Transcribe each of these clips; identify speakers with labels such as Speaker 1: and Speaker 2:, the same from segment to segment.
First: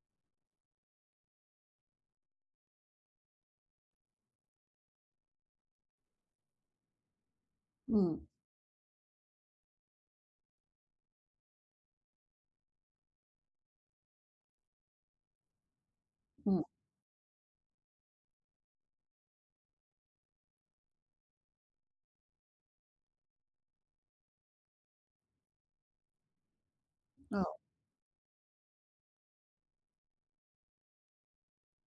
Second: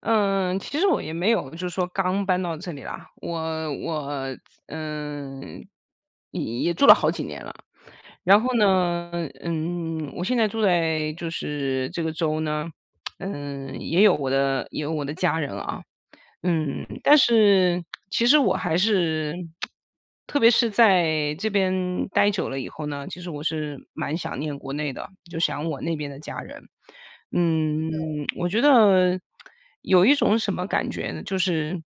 Speaker 1: 嗯，其实我也没有，就是说刚搬到这里啦，我嗯，也住了好几年了。
Speaker 2: 嗯
Speaker 1: 然后呢，我现在住在就是这个州呢，也有我的家人啊，
Speaker 2: 嗯，
Speaker 1: 但是其实我还是，特别是在这边待久了以后呢，其实我是蛮想念国内的，就想我那边的家人。
Speaker 2: 嗯
Speaker 1: 嗯，我觉得有一种什么感觉呢？就是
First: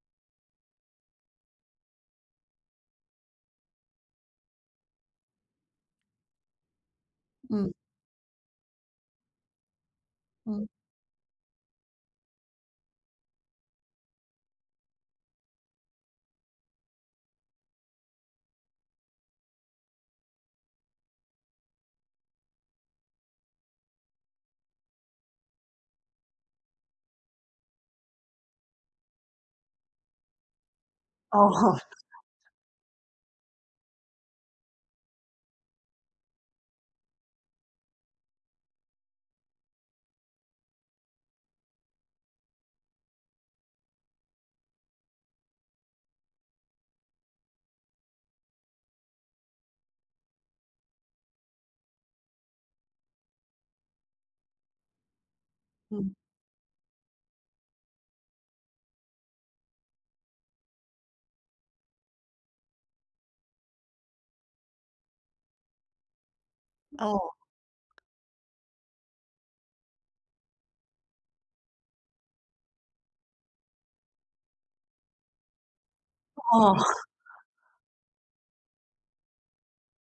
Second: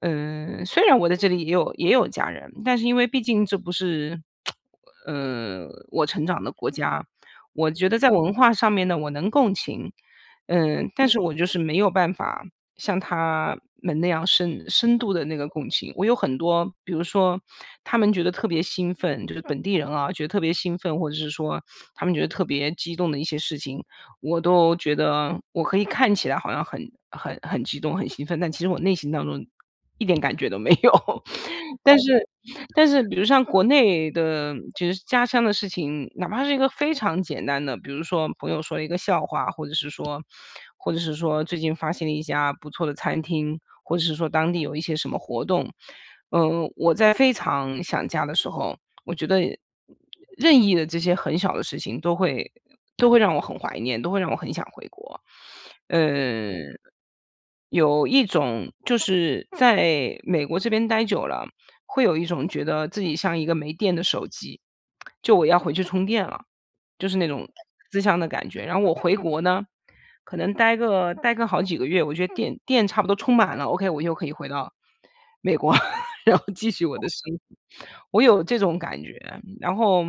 Speaker 1: 虽然我在这里也有家人，但是因为毕竟这不是，我成长的国家，我
Speaker 2: 嗯
Speaker 1: 觉得在文化上面呢，我能共情，
Speaker 2: 嗯，
Speaker 1: 但是我就是没有办法像他们那样深度的那个共情。我有很多，比如说他们觉得特别兴奋，就是本地人啊，觉得特别兴奋，或者是说他们觉得特别激动的一些事情，我都觉得我可以看起来好像很激动、很兴奋，但其实我内心当中一点感觉都没有。
Speaker 2: 哦，
Speaker 1: 但哦是但是比如像国内的就是家乡的事情，哪怕是一个非常简单的，比如说朋友说了一个笑话，或者是说最近发现了一家不错的餐厅，或者是说当地有一些什么活动，我在非常想家的时候我觉得任意的这些很小的事情都会让我很怀念，都会让我很想回国。
Speaker 2: 嗯，
Speaker 1: 呃，嗯有一种就是在美国这边待久了，会有一种觉得自己像一个没电的手机，就我要回去充电了。就是
Speaker 2: 哦，
Speaker 1: 那种思乡的感觉。然后我回国呢，可能待个好几个月，我觉得电差不多充满了，OK，我又可以回到美国，然后继续我
Speaker 2: 哦。
Speaker 1: 的生活。我有这种感觉，然后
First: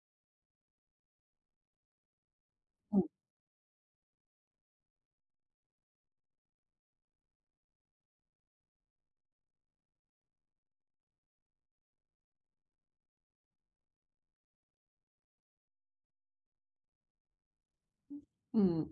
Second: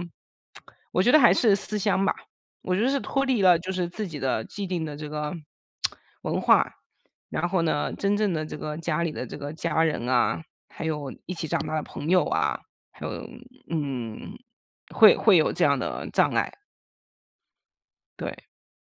Speaker 1: 我觉得还是思乡吧，我觉得是
Speaker 2: 嗯
Speaker 1: 脱离了就是自己的既定的这个文化，然后呢，真正的这个家里的这个家人啊，还有一起长大的朋友啊，还有嗯，会有这样的障碍。对，
Speaker 2: 嗯，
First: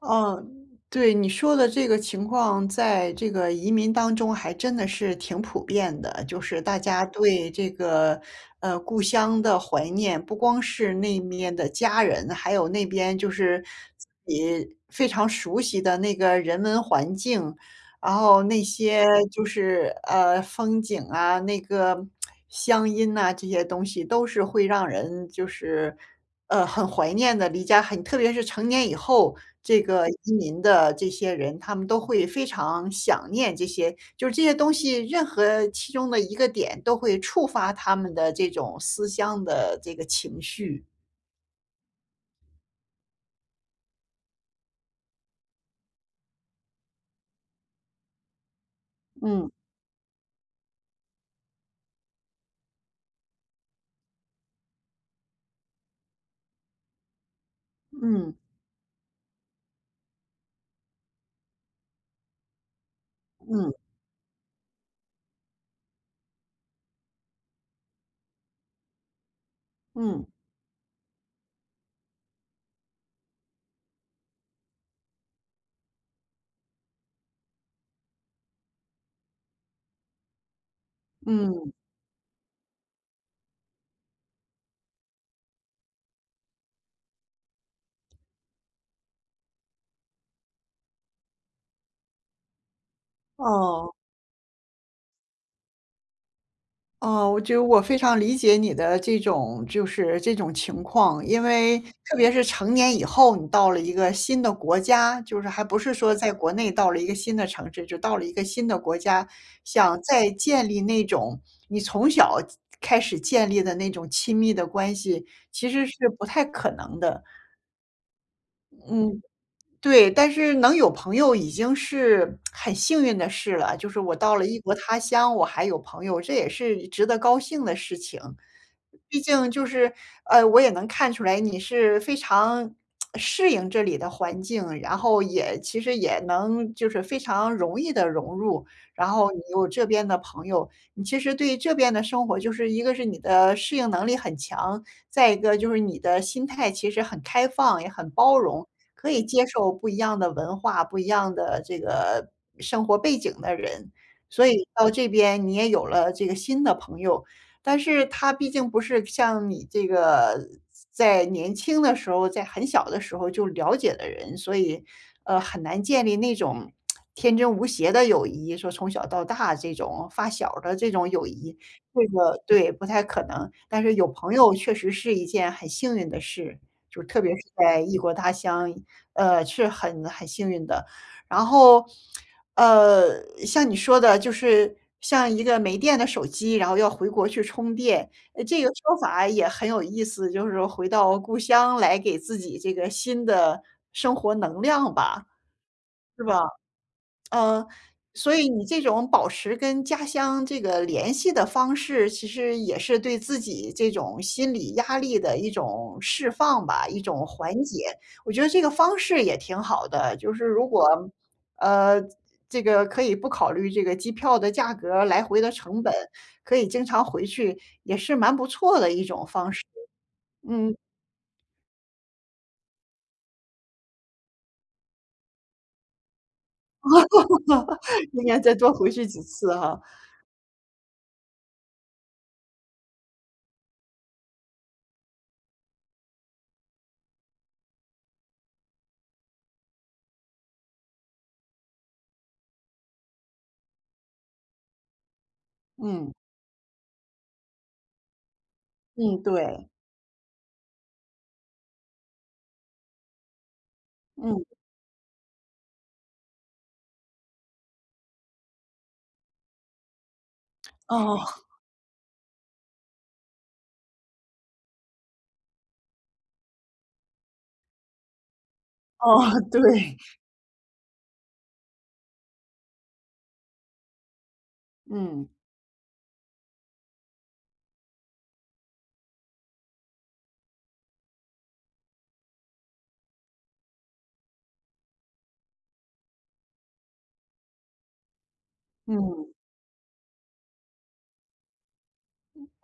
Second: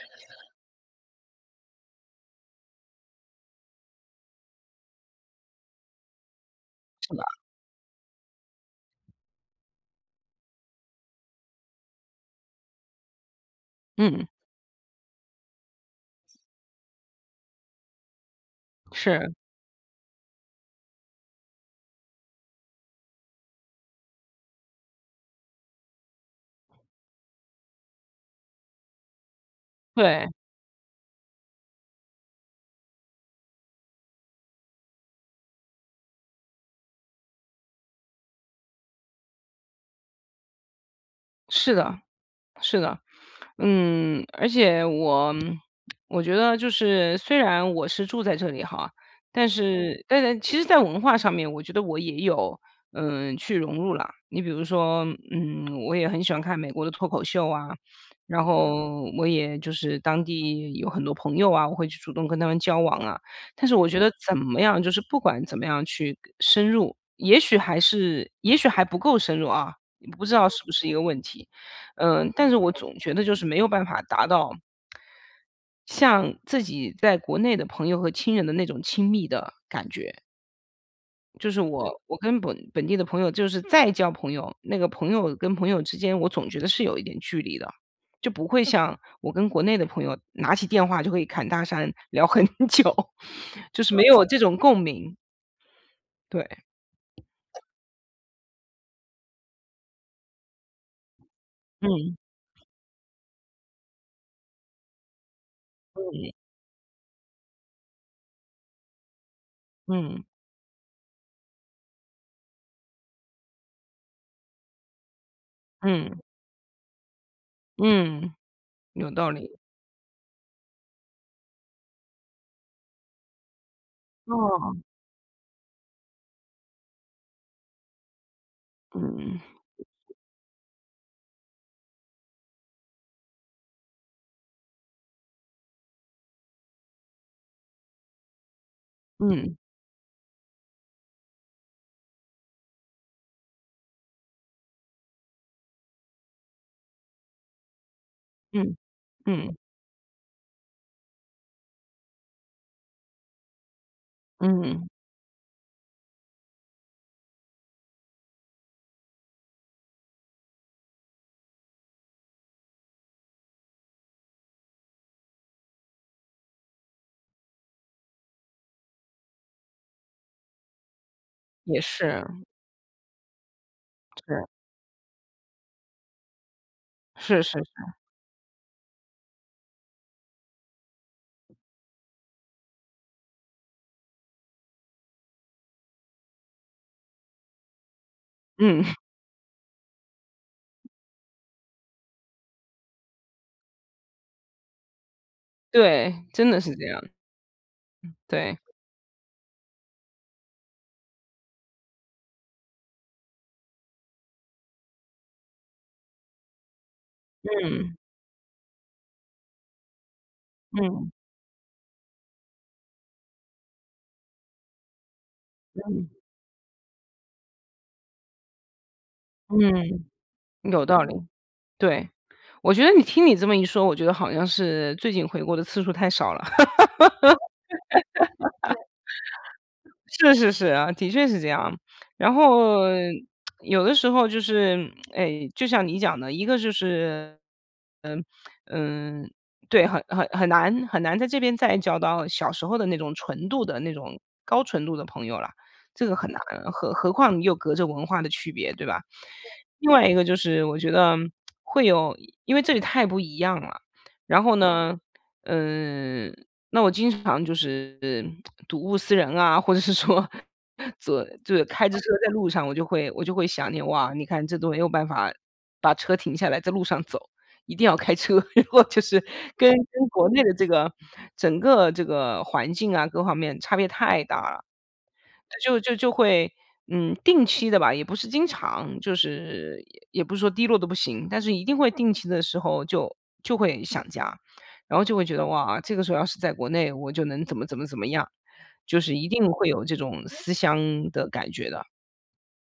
Speaker 2: 哦，对，你说的这个情况在这个移民当中还真的是挺普遍的，就是大家
Speaker 1: 是的，
Speaker 2: 对这个，故乡的怀念，不光是那面的家人，还有那边就是
Speaker 1: 嗯，
Speaker 2: 非常熟悉的那个人文环境，然后那些
Speaker 1: 是，
Speaker 2: 就是，风景啊，那个乡音呐，这些东西都是会让人就是，很怀念的。离家很特别是成年以后，这个
Speaker 1: 对，
Speaker 2: 移民的这些人，他们都会非常想念这些就是这些东西，任何其中的一个点都会触发他们的这种思乡的这个情绪。
Speaker 1: 是的，是的。而且我觉得就是虽然我是住在这里哈，但嗯
Speaker 2: 嗯，
Speaker 1: 是但是其实在文化上面，我觉得我也有，去融入了。你比如说，我也很喜欢看美国的脱口秀啊，
Speaker 2: 嗯，
Speaker 1: 然后我也就是当地有很多朋友啊，我会去主动跟他们交往啊。但
Speaker 2: 嗯，
Speaker 1: 是我觉得怎么样就是不管怎么样去深入，也许还不够深入啊，不
Speaker 2: 嗯，
Speaker 1: 知道嗯是不是一个问题。但是我总觉得就是没有办法达到像自己在国内的朋友和亲人的那种亲密的感觉。就是
Speaker 2: 嗯，
Speaker 1: 我跟本地的朋友就是再交朋友，那个朋友跟朋友之间，我总觉得是有一点距离的，就不会像我跟国内的朋友拿起电话就可以侃大山聊很久，就
Speaker 2: 哦。
Speaker 1: 是没有这种共鸣。对，
Speaker 2: 哦，我觉得我非常理解你的这种就是这种情况，因为
Speaker 1: 嗯，
Speaker 2: 特别是成年以后，你到了一个新的国家，就是还不是说
Speaker 1: 嗯，
Speaker 2: 在国内到了一个新的城市，就到了一个新的国家，想
Speaker 1: 嗯，
Speaker 2: 再建立那种你从小开始建立的那种亲密的关系，其实是
Speaker 1: 嗯，
Speaker 2: 不太可能的。
Speaker 1: 嗯，有
Speaker 2: 嗯，
Speaker 1: 道理。
Speaker 2: 对，但是能有朋友已经是很幸运的事了。就是我到了异国
Speaker 1: 哦，
Speaker 2: 他乡，我还有朋友，这也是值得高兴的事情。毕
Speaker 1: 嗯，
Speaker 2: 竟就是，我也能看出来你是非常适应这里的环境，然后也其实也能就是非常容易的融入。然后你
Speaker 1: 嗯，
Speaker 2: 有这边的朋友，你其实对这边的生活，就是一个是你的适应能力很强，再一个就是你的心态其实很开放，也很包容。
Speaker 1: 嗯，
Speaker 2: 可以接
Speaker 1: 嗯。
Speaker 2: 受不一样的文化、不一样的这个生活背景的人，所以
Speaker 1: 嗯，
Speaker 2: 到这边你也有了这个新的朋友。但是他毕竟不是像你这个在年轻的时候，在很小的时候就了解的人，所以，很难建立那种天真无邪的友谊，说从小到大这种发小的这种友谊，
Speaker 1: 也
Speaker 2: 这
Speaker 1: 是，
Speaker 2: 个对，不太可能。但是有朋
Speaker 1: 是，
Speaker 2: 友确实是一件很幸运的事，就是特别
Speaker 1: 是
Speaker 2: 是
Speaker 1: 是是，
Speaker 2: 在异国他乡是很幸运的。然后，像你说的，就是像一个没电的手机，然后要回国去充电，这个
Speaker 1: 嗯，
Speaker 2: 说 法也很有意思，就是说回到故乡来给自己这个新的生活能量吧，
Speaker 1: 对，
Speaker 2: 是吧？
Speaker 1: 真的是这样，
Speaker 2: 呃，所以
Speaker 1: 对，
Speaker 2: 你这种保持跟家乡这个联系的方式，其实也是对自己这种心理压力的一种释放吧，一种缓
Speaker 1: 嗯，
Speaker 2: 解。我觉得这个方式也挺好的，就是如果，
Speaker 1: 嗯，
Speaker 2: 呃，这个可以不考虑这个机票的价格、来回的成本，
Speaker 1: 嗯，
Speaker 2: 可以经常回去，也是蛮不错的一种方式。
Speaker 1: 嗯，
Speaker 2: 嗯，
Speaker 1: 有道理，对。我觉得你听你这么一说，我觉得好像是最近回国的次数太少了。
Speaker 2: 应该再多回去几次哈。
Speaker 1: 是是是啊，的确是这样。然后有的时候就是，哎，就像你讲的，一个就是，嗯嗯，对，很难在这边再交到小时候的那种高纯度的朋友了，这
Speaker 2: 嗯，
Speaker 1: 个很难，何况又隔着文化的区别，对吧？
Speaker 2: 嗯，对，
Speaker 1: 另外一个就是我觉得会有，因为这里太不一样了，然
Speaker 2: 嗯，
Speaker 1: 后呢，嗯。那我经常就是睹物思人啊，或者是说
Speaker 2: 哦，
Speaker 1: 就是开着车在路上，我就会想你哇，你看这都没有办法把车停下来，在路上走，一定要开车。然后就是
Speaker 2: 哦，
Speaker 1: 跟
Speaker 2: 对，
Speaker 1: 跟国内的这个整个这个环境啊，各方面差别太大了。
Speaker 2: 嗯。
Speaker 1: 就会，定期的吧，也不是经常，就是也不是说低落的不行，但是一定会定期的时候就会想家，然后就会觉得哇，这个时候要是在国内，我就能怎么怎么怎么样，就是一
Speaker 2: 嗯
Speaker 1: 定会有这种思乡的感觉的。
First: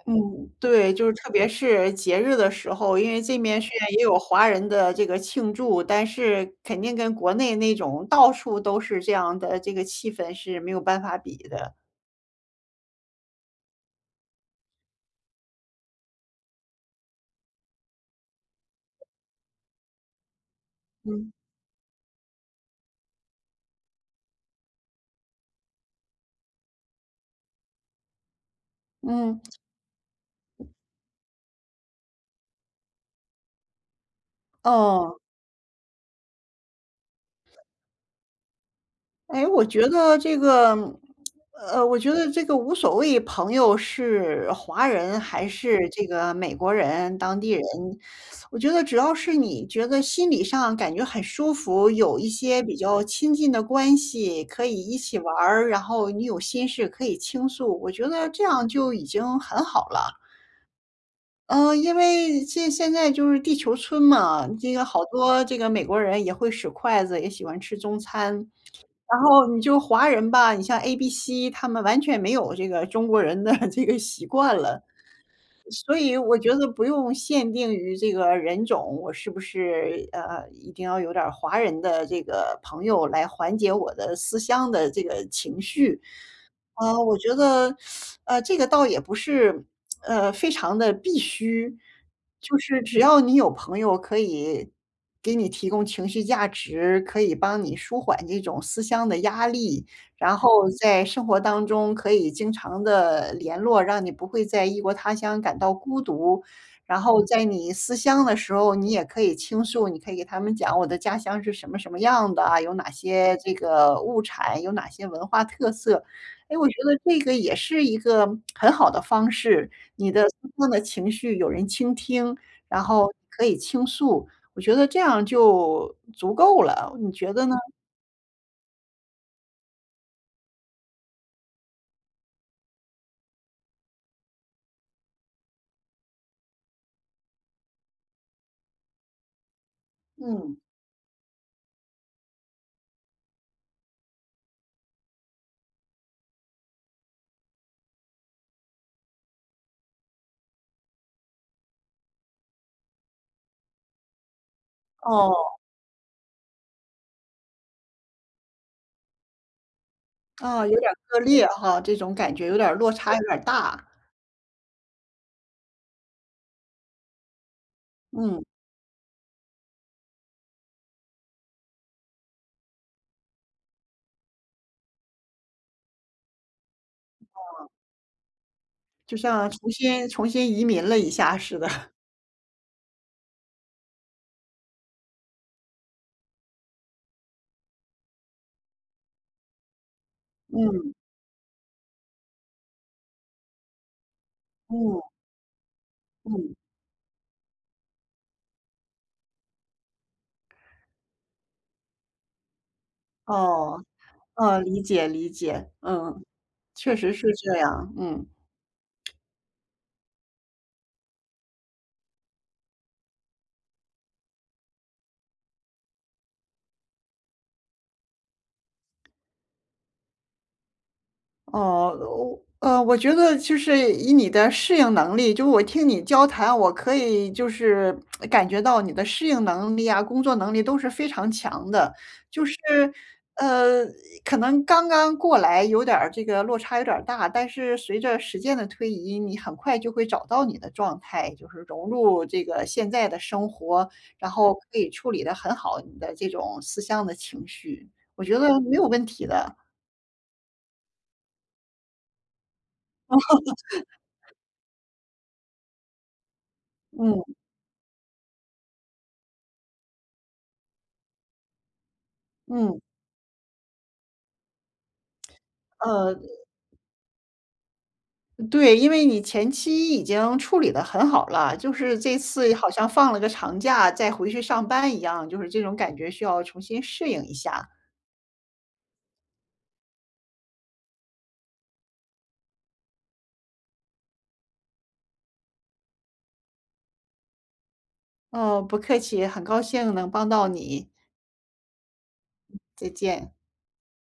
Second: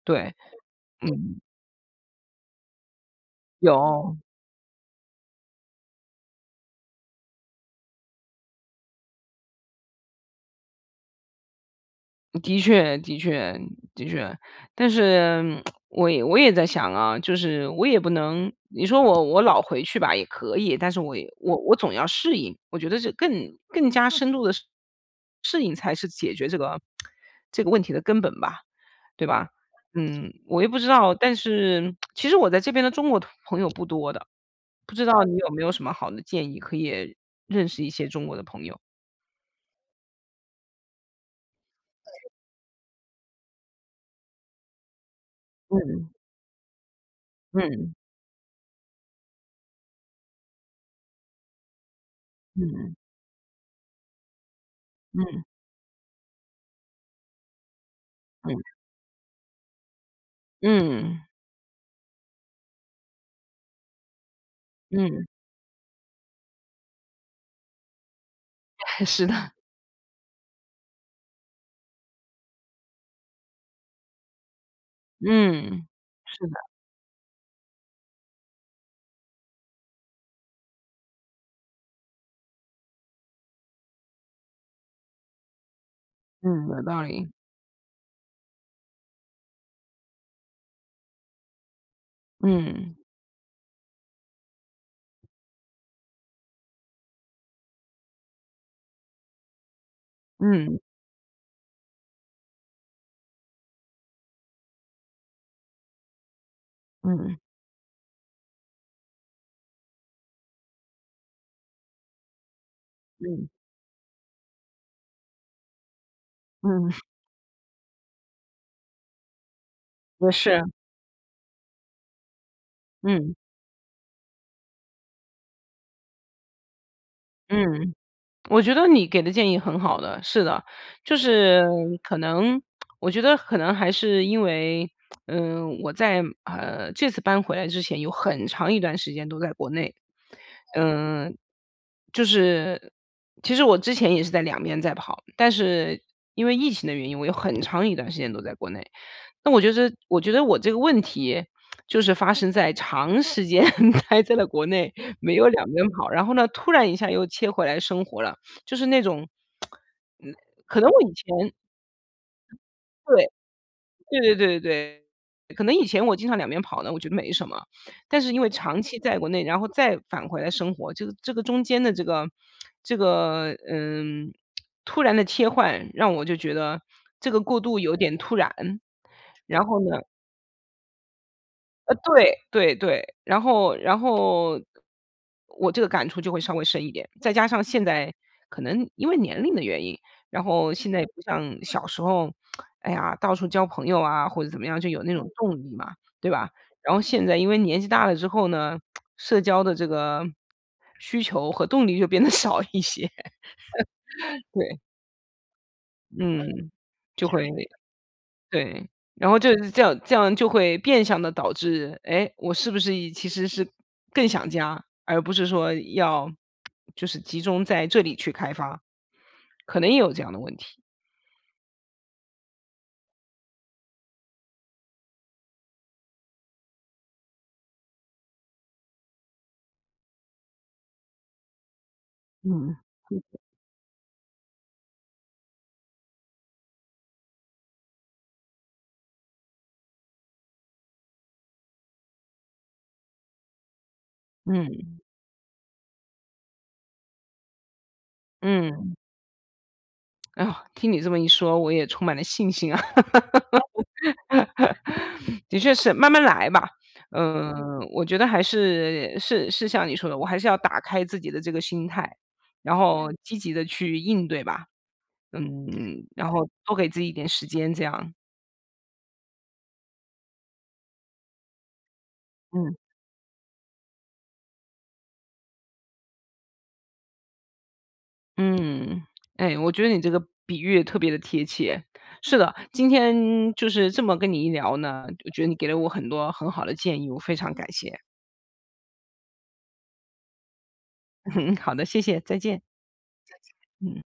Speaker 1: 对，
Speaker 2: 嗯，对，就是特
Speaker 1: 嗯，
Speaker 2: 别是节日的时候，因为这面虽然也有
Speaker 1: 有。
Speaker 2: 华人的这个庆祝，但是肯定跟国内那种到处都是这样的这个气氛是没有办法比的。
Speaker 1: 的确，的确，的确，但是我也在想啊，就是我也不能，你说我老回去吧也可以，但是我也
Speaker 2: 嗯
Speaker 1: 我总要适应，我觉得这更加深度的适应才是解决这个问题的根本吧，对
Speaker 2: 嗯，
Speaker 1: 吧？我也不知道，但是其实我在这边的中国朋友不多的，不知
Speaker 2: 哦。
Speaker 1: 道你有没有什么好的建议可以认识一些中国的朋友？
Speaker 2: 哎，我觉得这个，我觉得这个无所谓，朋友是华人还是这
Speaker 1: 嗯
Speaker 2: 个美国人、当地人，
Speaker 1: 嗯
Speaker 2: 我觉得只要是你觉得心理上感觉很舒服，有一些
Speaker 1: 嗯
Speaker 2: 比
Speaker 1: 嗯
Speaker 2: 较亲近的关系，可以一起玩
Speaker 1: 嗯
Speaker 2: 儿，然后你有心事可以倾诉，我觉得这样
Speaker 1: 嗯
Speaker 2: 就已经很好了。
Speaker 1: 嗯
Speaker 2: 嗯，因为现在就是地球村嘛，这个好
Speaker 1: 嗯。
Speaker 2: 多这个美国人也会使筷子，也喜欢吃中餐。然
Speaker 1: 是
Speaker 2: 后
Speaker 1: 的，
Speaker 2: 你就华人吧，你像 ABC，他们完全没有这个中国人的 这个习惯了。
Speaker 1: 嗯，
Speaker 2: 所以我
Speaker 1: 是
Speaker 2: 觉
Speaker 1: 的，
Speaker 2: 得不用限定于这个人种，我是不是，一定要有点儿华人的这个朋友来缓解我的思乡的这个情绪。
Speaker 1: 嗯，有道
Speaker 2: 我
Speaker 1: 理，
Speaker 2: 觉得，这个倒也不是，非常的必须，就是
Speaker 1: 嗯，
Speaker 2: 只要你有朋友可以给你提供情绪价值，可以帮你舒缓这种思乡的压力，然后
Speaker 1: 嗯，
Speaker 2: 在生活当中可以经常的联络，让你不会在异国他乡感到孤独。然后
Speaker 1: 嗯，
Speaker 2: 在你思乡的时候，你也可以倾诉，你可以给他们讲我的家乡是什么什么样的啊，有哪些
Speaker 1: 嗯，
Speaker 2: 这个物产，有哪些文化特色。哎，我觉
Speaker 1: 嗯，
Speaker 2: 得这个也是一个很好的方式，你的
Speaker 1: 也
Speaker 2: 诉
Speaker 1: 是，
Speaker 2: 说的情绪有人倾听，然后
Speaker 1: 嗯，
Speaker 2: 可以倾诉，我觉得这样就足够了，你觉得呢？
Speaker 1: 嗯，我觉得你给的建议很好的，是的，就是可能我觉得可能还是因为，我在，这次搬回来之前有很长一段时间都在国内，
Speaker 2: 嗯，
Speaker 1: 嗯，就是其实我之前也是在两边在跑，但是因为疫情的原因，我有很长一段时间都在国内。那我觉得我这个问题就是发生在长时间 待在了国内，没
Speaker 2: 哦，
Speaker 1: 有两边跑，然后呢，突然一下又切回来生活了，就是那种，嗯，
Speaker 2: 啊，
Speaker 1: 可
Speaker 2: 有
Speaker 1: 能
Speaker 2: 点儿
Speaker 1: 我以
Speaker 2: 割裂
Speaker 1: 前
Speaker 2: 哈，这种感觉有点儿落差有
Speaker 1: 对
Speaker 2: 点儿大，
Speaker 1: 对对对对对，可能以前我经常两边跑呢，我觉得没什么，但是因
Speaker 2: 嗯，
Speaker 1: 为长期在国内，然后再返回来生活，这个中间的这个突然的切换，让我就觉得这个过渡有点突然，
Speaker 2: 就像
Speaker 1: 然
Speaker 2: 重
Speaker 1: 后呢。
Speaker 2: 新重新移民了一下似的，
Speaker 1: 对对对，然后我这个感触就会稍微深一点。再加上现在可能因为年龄的原因，然后现
Speaker 2: 嗯
Speaker 1: 在也不像小时候，哎呀，到处交朋友啊，或者怎么样，就
Speaker 2: 嗯
Speaker 1: 有那种动力嘛，对吧？
Speaker 2: 嗯，
Speaker 1: 然后现在因为年纪大了之后呢，社交的这个需求和动力就变得 少一些，
Speaker 2: 哦，嗯，
Speaker 1: 对，
Speaker 2: 理解理解，嗯，
Speaker 1: 嗯，
Speaker 2: 确实
Speaker 1: 就
Speaker 2: 是
Speaker 1: 会
Speaker 2: 这样，嗯。
Speaker 1: 对，然后就是这样就会变相的导致，哎，我是不是也其实是更想家，而不是说要就是集中在这里去开发，可能也有这样的问题。
Speaker 2: 哦，我觉得就是以你的适应能力，就是我听你交谈，我可以就是感觉到你的适应能力啊，工作能力都是非常强的。就是，
Speaker 1: 嗯。
Speaker 2: 呃，可能刚刚过来有点儿这个落差有点儿大，但是随着时间的推移，你很快就会找到你的状态，就是融入这个现在的生活，然后可
Speaker 1: 嗯，
Speaker 2: 以处理得很好你的这种思乡的情绪，我觉得没有
Speaker 1: 嗯，
Speaker 2: 问题的。
Speaker 1: 哎哟，听你这么一说，我也充满了信心啊。的确是，慢慢来吧。
Speaker 2: 嗯
Speaker 1: 嗯，我觉得还是像你说的，我还是要打开自己的这个心态，然
Speaker 2: 嗯，
Speaker 1: 后积极的去应对吧。嗯，
Speaker 2: 呃。
Speaker 1: 然后多给自己一点时间这样。
Speaker 2: 对，因为你前期已经处理得很好了，就是这次好
Speaker 1: 嗯
Speaker 2: 像放了个长假，再回去上班一样，就是这种感觉需要重新适应一下。
Speaker 1: 嗯，哎，我觉得你这个比喻特别的贴切。是的，今天就是这么跟你一聊呢，我觉得你给了我很多很好的建议，我非常感谢。
Speaker 2: 哦，不客气，很高兴能帮到你，
Speaker 1: 好的，谢谢，再见，
Speaker 2: 再见。
Speaker 1: 嗯。